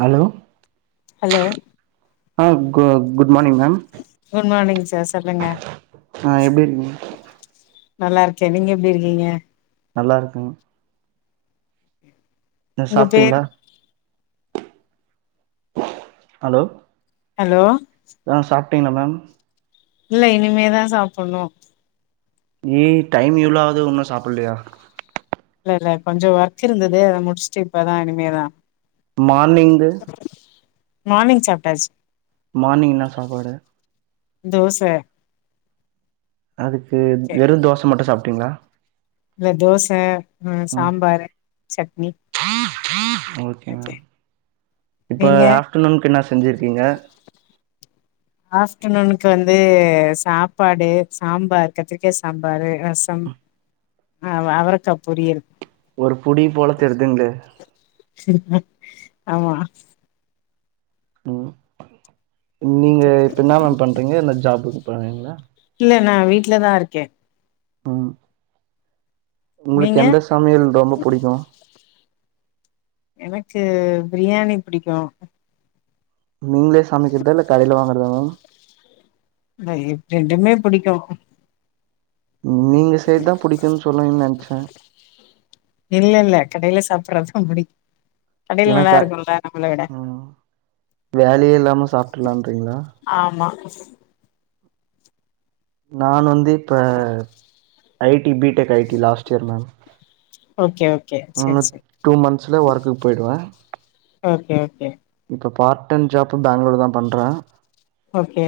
Hello hello ஆ கு good morning ma'am good morning சொல்லுங்க ஆ எப்டி இருக்கீங்க நல்லா இருக்கே நீங்க எப்டி இருக்கீங்க நல்லா இருக்குங்க எதா உங்க பேர் சாப்பிட்டீங்களா ஹலோ ஹலோ ட்டீங்களா ல்ல இனிமேதா சாப்புடணு ஏ டைம் வ்ளோவாது ன்னு சாப்புடலயா ல்ல கொஞ்சோ ஒர்க் இருந்துது அத முடிச்சுட்டு இப்பதா இனிமேதா மார்னிங்கு மார்னிங் சாப்டாச்சு மார்னிங்ன்னா சாப்பாடு தோச அதுக்கு வெறு தோச மட்டு சாப் டிங்களா ல்ல தோச ஆ சாம்பாரு சட்னி ப்ப நீங்க ஆஃப்டநூனுக்கு என்ன செஞ்சிருக்கிங்க ஆஃப்டநூனுக்கு வந்து சாப்பாடு சாம்பார் கத்திரிக்கா சாம்பாரு ரசம் அ அவரைக்கா பொறியல் ஒரு புடி போல தெருதுங்லே ஆமா ம் நீங்க ஓகே ப்ப என்ன மேம் பண்றீங்க ந்த ஜாப் பங்களா ல்ல நா வீட்டு்லதா இருக்கே ம் உங்களுக்கு நீங்க எந்த சமையல் ரொம்ப புடிக்கு எனக்கு பிரியாணி புடிக்கு நீங்களே சமைக்கிறதா ல்ல கடையில வாங்றதா மேம் ல்ல ரெண்டுமே பிடிக்கு நீங்க செய்ரதுதா புடிக்குனு சொல்வீங்கனு நெனச்சே கடயில சாப்புறத்துக்கும் புடிக்கு கடையில நல்லா எனக்கா இருக்குல்ல நம்மள விட ம் வேலயே இல்லாம சாப்ட்ராலாறீங்ளா [unintelligible] நான் வந்தே ப்ப ஐட் B tech I T last year ma'am okay okay நானு செரி செரி டூ மந்த்ஸ்ல ஒர்குக்கு போயிடுவே ஓகே ஓகே ப்ப பார்ட் டைம் ஜாப் பேங்ளூர்லதா பண்றே ஓகே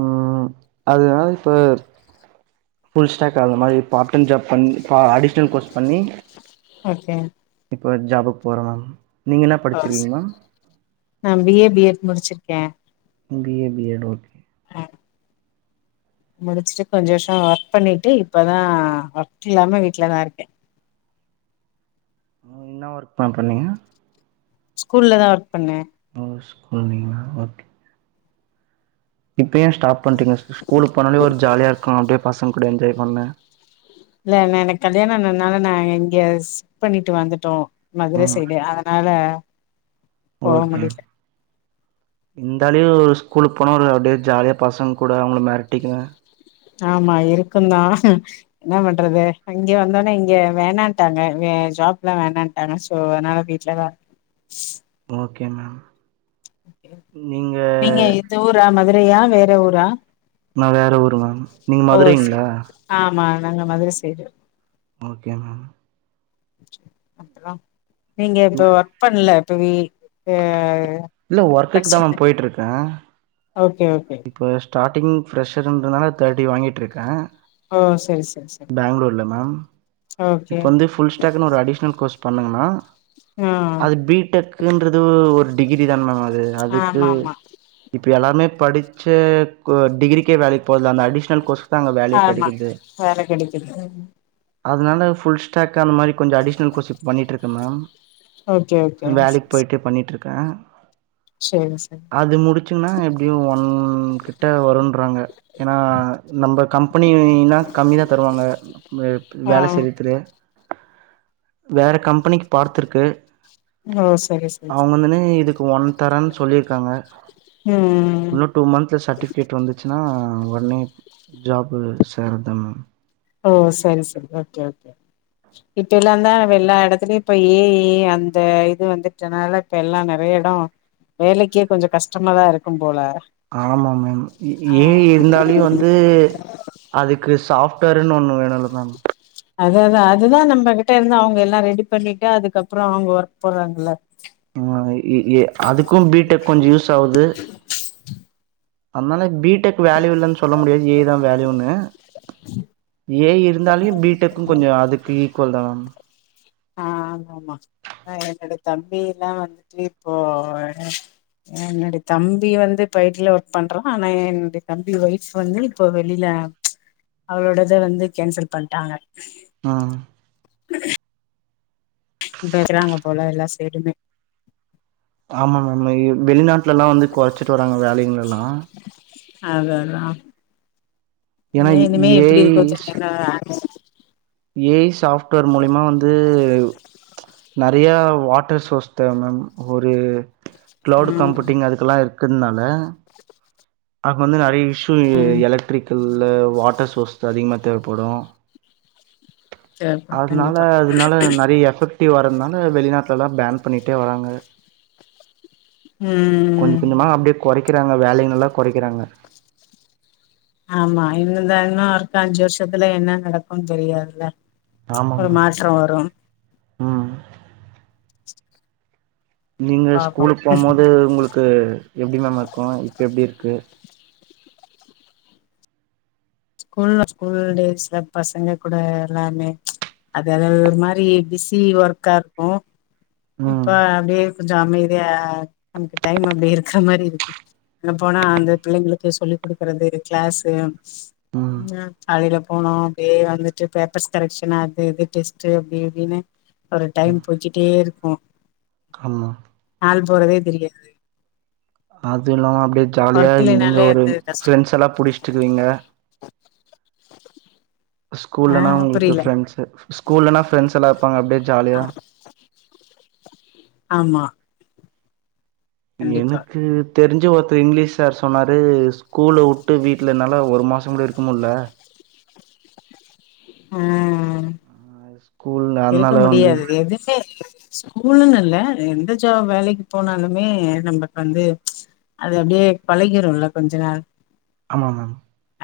ம் அதனால இப்ப ஃபுல் ஸ்டாக் அந்த மாதிரி பார்டன் ஜாப் க்கன் ஃபார்ம் அடிஷனல் கோர்ஸ் பண்ணி ஓகே இப்போ ஜாபுக்கு போறோ நா பி ஏ பிஎட் முடிச்சே கே B A B Ed okay ஆ முடிச்சுட்டு கொஞ்ச வருஷோ ஒர்க் பண்ணிட்டு இப்பதா ஒர்க் இல்லாம வீட்லதா இருக்கே என்ன ஒர்க் பண்றணீங்க ஸ்கூல்ல தா ஒர்க் பண்ணே ஓ ஸ்கூலிங்கள ஓகே இப்போ ஏன் ஸ்டாப் பண்டிங்க ஸ்கூல் போனாே ஒரு ஜாலியா இருக்கு அப்டியே பசங்க கூட என்ஜாய் பண்ணே இல்ல எனக்கு கல்யாண ஆனனால நா இங்க ஷிப்ட் பண்ணிட்டு வந்துட்டோ ஆ மதுர சைய்டு அதனால போக ஓகே முடியல இருந்தாலயு ஸ்கூலுக்கு போன ஒரு அப்டியே ஜாலியா பசங்க கூட அவுங்கள மெரட்டிக்குனு ஆமா இருக்கு தா என்னா பண்றது இங்க வந்தோனே இங்க வேணான்ட்டாங்க ஜாப் எல்லா வேணான்ட்டாங்க சோ அதனால வீட்லதா ஓகே மேம் நீங்க இந்த ஊரா மதுர றையா வேற ஊரா நா வேற ஊரு மேம் நீங்க மதுரைங்ளா? மா நாங்க மதுர சைடு ஓகே மேம் அப்றொ நீங்க இப்ப ஒர்க் பண்ல [unintelligible] இல்ல ஒர்க்குக்கு தா மேம் படிச்சிட்டு போயிட்ருக்கே ஓகே ஓகே இப்போ ஸ்டார்டிங் ஃப்ரஷ்ஷருன்றனால தேர்ட்டி வாங்கிட்ருக்கே ஆ சரி சரி சரி இப்ப வந்து ஃபுல் ஸ்டாக்குன் ஒரு அடிஷ்னல் கோர்ஸ் பண்ணங்க மேம் ஆ அது பி டெக்குன்றது ஒரு டிகிரி தான மேம் அது அதுக்கு ஆமா ஆமா இப் ப எல்லாமே படிச்ச க டிகிரிக்கே வேலைக்கு போறதில்ல அந்த அடிஷ்னல் கோர்ஸ் ஆமா வேல கெடக்கிது அதுனால ஃபுல் ஸ்டாக் கு அந்த மாரி கொஞ்ச அடிஅனல் கோர்ஸ் இப் பண்ணிட்ருக்கே மேம் ஓகே ஓகே வேலைக் போய்ட்டே பண்ணிட்ரு க்க செரி செரி அது முடுச்சொன்னா எப்டியு ஒன் கிட்ட வருன்றாங்க எனா நம்ப கம்பெனினா கம்மி தா தருவாங்க ஆ வேல செய்ற வேற கம்பெனிக்கு பார்த்துருக்கு ஓ சரி சரி ச கு ஒன் தரேன் சொல்லிருக்காங்க ம் ம். இன்னு ட்டூ மந்த்ல சர்டிஃபிகேட் வந்துச்சுனா நா ஒட்னே ஜாபு சேரதா மேம் ஓ சரி சரி ஓகே ஓகே இப்ப எல்லாந்தா எல்லா எடத்துலயு இப்ப ஏ ஐ அந்த இது வந்துட்டனால இப்ப எல்லா நறை எடொ வேலைக்கே கொஞ்ச கஷ்டமாதா இருக்கும்போல ஆமா மேம் ஏ ஐ இருந்தாலியு வந்து அதுக்கு சாஃப் ட்வேருன்னு ஒன்னு வேணுல்ல மேம் அததா அதுதா நம்பகிட்டருந்து அவுங்க எல்லா ரெடி பண்ணிட்டு அதுக்கப்றொ அவுங்க ஒர்க் போறாங்கல்ல ஆ இ எ அதுக்கு பி டெக் கொஞ்ச யூஸ் ஆவுது அதுனால பி டெக் வேல்யூ இல்லனு சொல்ல முடியாது ஏ தா வேல்யூனு ஏ இ இருந்தாலியு பிடெக்கு கொஞ்சோ அதுக்கு ஈக்குவல்தா ஆ ஆமா ஆமா ஆ என்னோட தம்பி எல்லா வந்துட்டு இப்போ என்னுடைய தம்பி வந்து பைட்டுல ஒர்க் பண்றான் ஆனா என்னுடைய தம்பி ஒய்ஃப் வந்து இப்போ வெளியில அவளோடத வந்து கேன்சல் பண்ணிட்டாங்க ஆ வேக்றாங்க போல எல்லா சைடுமே ஆமா மேம் மெய்யூ வெளிநாட்டுல எல்லா வந்து கொறச்சிட்டு வராங்க வேலிங்கெல்லா அத அதா ஏன்னா மே இனிமே ஏ எப்பிடி இருக்கு ஐ சொல்லி [unintelligible] ஏ ஈ சாஃப் ட்வர் மூழிமா வந்து நெறைய வாட்டர் சோர்ஸ் தேவ மேம் ஒரு கிளவுட் ம் கம்ப்யூட்டிங் அதுக்கல்லா இருக் க்குனால அங்வந் நெறைய இஸ் ஷூ இங்க ம் எலக்ட்ரிக்கல வாட்டர் சோர்ஸ்த அதிகமா தேவப்படு சரிப்பா அதனால கண்டிப்பா அதனால நெறைய எஃபெக்ட் ட்டி வாரதனால வெளிநாட்டுல எல்லா பேன் பண்ணிட்டே வராங்க கொஞ்சோ ம் கொஞ்சமா அப்பிடியே கொறைக்கிறாங்க வேலய நல்லா கொறைகிறாங்க ஆமா இந்த இந்த இன்னு ஒர்க் அஞ்சு வருஷத்துல என்ன நடக்கும்னு தெரியாதுல ஆமா ஒரு மேம் மாற்றோ வரோ ம் நீங்க பாப்போ ஸ்கூலுக்கு போமோது உங்களுக்கு எப்பிடி மேம் இருக்கோ இப்ப எப்பிடி இருக் க்க ஸ்கூல ஸ்கூல்டேஸ்ல பசங்க கூட எல்லாமே அது ஒரு மாரி பிஸி ஒர்க்கா இருக்கோ இப்ப ம் அப்பிடியே கொஞ்சோ அமைதியா நமக்கு டைம் அப்பிடி இருக்கற மாரி இருக்கு அங்க போனா அந்த பிள்ளைங்களுக்கு சொல்லி் குடுக்குறது கிளாஸ் ம் நா காலையில போனோ அப்பிடியே வந்துட்டு பேப்பர்ஸ் கரெக்ஷன் அது இது டெஸ்ட் அப்பிடி இப்பிடின்னு ஒரு டைம் போயிக்கிட்டே இருக் போ கண்ணா டைம் போறதே தெரியாது அது இல்லாம அப்டியே ஜாலியா ஒர்க் நீங்க இல்லனாலே ஒரு அந்த கஷ்டோ ஃப்ரெண்ட்ஸல்லா புடிச்சிட்ருக்கறீங்க ஆ ஸ்கூல்லனா உங்களுக்கு புரில ஃப்ரண்ட்ஸு ஸ்கூல்லனா ஃப்ரெண்ட்ஸல்லா இருப்பாங்க அப்டியே ஜாலியா ஆமா கண்டிப்பா எனக்கு தெரிஞ்ச ஒருத்தர் இங்கிலீஷ் சார் சொன்னாரு ஸ்கூல வுட்டு வீட்ல என்னால ஒரு மாசோங் கூட இருக்க முடில ம் ஸ்கூல் இருக்க அதனால வந்து முடியாது எதுமே இல்ல ஸ்கூலுன்னு இல்ல எந்த ஜாப் வேலைக்கு போனாலுமே நம்மளுக்கு வந்து அது அப்டியே பழகிருல்ல கொஞ்ச நாள் ஆமா மேம்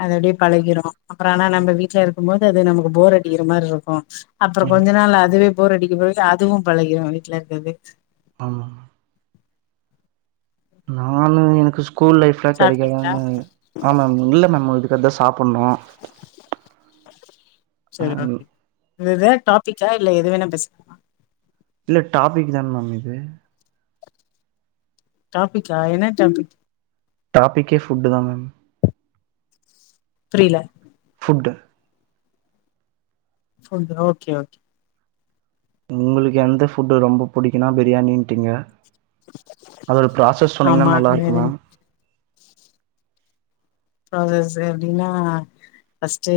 அது அப்டியே பழகிரு அப்றோ ஆனா நம்ப வீட்ல இருக்கும்போ து அது நமக்கு போரடிக்கிற மாரி இருக்கு அப்பற கொஞ்ச ஆமா நாள் அதுவே போர் அடிக்கும்போது அதுவு பழகிற வீட்ல இருக்கறது ஆமா நானு எனக்கு ஸ் கூல் லைஃப்லா சாப்ட்டீங்களா கெடைக்காதான்னு ஆமாங் இல்ல மேம் இதுக்கு அது [unintelligible] பண்ணோ ஆ இது இது டாபிக்கா இல்ல எது வேண்ணா பேசிக்கலாமா இல்ல டாபிக்தா மேம் இது டாபிக்கா என்ன டாபிக் டாபிக்கே ஃபுட்டுதா மேம் புரியல ஃபுட்டு ஃபுட் ஓகே ஓகே உங்களுக்கு எந்த ஃபுட்டு் ரொம்ப புடிக்குனா பிரியாணிட்டீங்க அதோட ப்ராசஸ் சொன்னீங்கன்னா ஆமா நல்லா அது இருக்கு எனக்கு மேம் ப்ராசஸ் எப்டின்னா ஃபஸ்ட்டு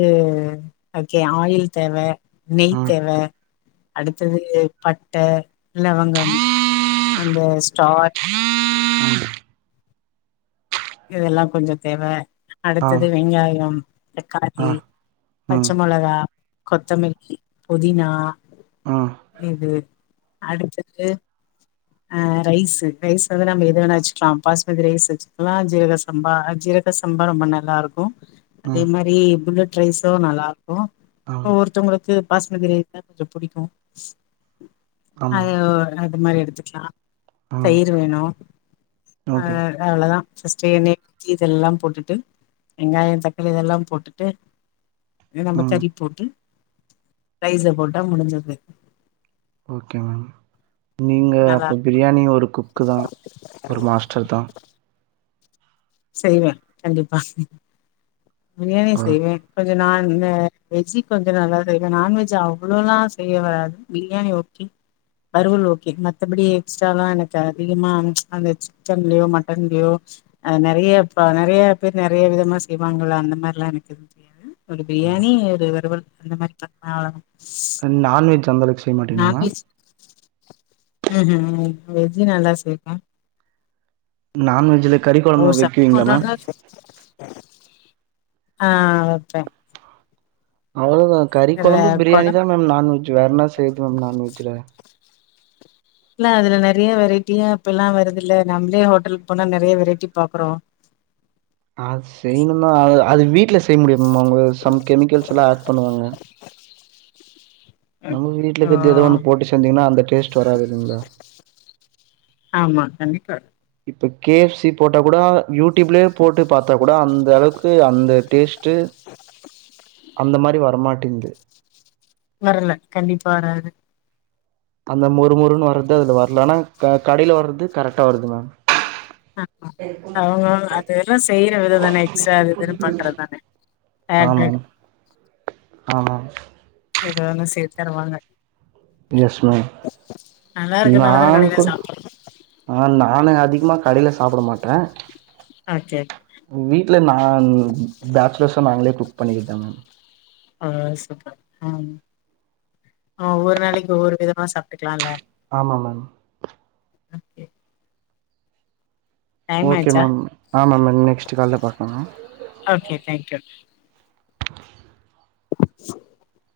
அதுக்கு ஆயில் தேவ நெய் ம் தேவ அடுத்தது பட்ட லவங்கம் அந்த ஸ்டார் இதெல்லா கொஞ்சோ தேவ ஆ அடுத்தது வெங்காயம் ஆ தக்காளி பச்ச ம் மொளகா கொத்தமல்லி புதினா ம் இது அடுத்தது அ ரைஸ்ஸு ரைஸ் வந்து நம்ம எது வேணா வெச்சுக்கலாம் பாஸ்மதிரைஸ்ஸு வெச்சு இல்லனா ஜீரக சம்பா ஜீரக சம்பா ரொம்ப நல்லா இருக்கு அதே ம் மாரி புல்லட் ரைஸு நல்லா இருக்கு ஆ ஓ ஒருத்தவங்களுக்கு பாஸ்மதி ரைஸ்தா கொஞ்சோ புடிக்கு ஆமா அதே ஒர் வேணா அது மாரி எடுத்துக்கலா ம் தயிர் வேணு ஓகே [inaudible] அவ்ளோதா ஃபஸ்ட்டு எண்ணெ ஊத்தி இதெல்லாம் போட்டுட்டு வெங்காயோ தக்காளி இதெல்லாம் போட்டுட்டு நம்ம ம் கறி போட்டு ரைஸ்ஸ போட்டா முடுஞ்சுருது ஓகே மேம் நீங்க அப்போ நல்லாருக்கு பிரியாணி ஒரு குக்குதா ஒரு மாஸ்டர்தா செய்வ கண்டிப்பா ம் பிரியாணி ஆ செய்வ கொஞ்சோ நா இந்த வெஜ்ஜு கொஞ்சோ நல்லா செய்வ நான்வெஜ்ஜு அவ்ளோ எல்லா செய்ய வராது பிரியாணி ஓகே வறுவல் ஓகே மத்தபடி எக்ஸ்ட்ரா எல்லா எனக்கு அதிகமா அந்த சிக்கன்லயோ மட்டன்லயோ ஆ நறையா பா நறையா பேர் நறையா விதமா செய்வாங் நல்லா அந்த மாரி எல்லா இருக்குது [inaudible] ஒரு பிரியாணி ஒரு வறுவல் அந்த மாரி ஆ அவ்ளதா நான்வெஜ் அந்த அளவுக்கு செய்ய மாட்டீங்களாமா வூம் வெஜ்ஜு நல்லா செய்வ நான்வெஜ்ல கறி [inaudible] கொழம்பு வைக்குவீங்களா மேம் ஆ ஓகே அவ்ளோதா கறி கொழம்பு பிரியாணிதா மேம் நான்வெஜ்ஜு வேற என்ன செய்றது மேம் நான்வெஜ்ல இல்ல அதுல நறையா வெரைட்டியா இப்ப எல்லா வருது இல்ல நம்மளே ஹோட்டலுக்கு போனா நறையா வெரைட்டி பாக்குறோ அது செய்யணுந்தா அதா அது வீட்ல செய்ய முடியு அவங்க சம் கெமிக்கல்ஸ் எல்லா ஏட் பண்ணுவாங்க [inaudible] நமக்கு வீட்ல ஓ இருக்குறது எதோ ஒண்ண போட்டு செஞ்சீங்கன்னா அந்தட்டே டேஸ்ட் வராது இல்லைங்களா ஆமா கண்டிப்பா இப்ப கே எஃப் சி போட்டா கூட யூடியூப்லயே போட்டு பாத்தா கூட அந்த அளவுக்கு அந்த டேஸ் ட்டு அந்த மாரி வரமாட்டேங்குது வரல கண்டிப்பா வராது அந்த மொறு மொறுன்னு வர்றது அதுல வரலனா கடையில வர்றது கரெக்டா வருது மேம் ஆ அவுங்க அத எல்லா செய்யற விதோ தானே எக்ஸ்ட்ரா அது இதுன்னு பண்றதுதானே ஆட் ஆமாம் ஏதுவா இருந்தாலு சேத்து தருவாங்க ஸ் மே நல்லா நா இருக்கனால தான கடையில கூட சாப்றோ ஆ நானு அதிகமா கடயில சாப்ட மாட்டே ஓகே ஆ வீட்ல நா பேச்லர்ஸா நாங்களே கொம் பண்ணிகிட்டாங்க ஆ சூப்பர் ம் ஆ ஒவ்வொரு நாளைக்கு ஒவ்வொரு விதமா சாப்ட்டுக்கலாம்ல ஆமா மேம் ஓகே டைம் ஓகே ஆயிச்சா மேம் மேம் நெக்ஸ்ட்டு கால்ல பாக்கலா ஓகே தேங்க்யூ [inaudible]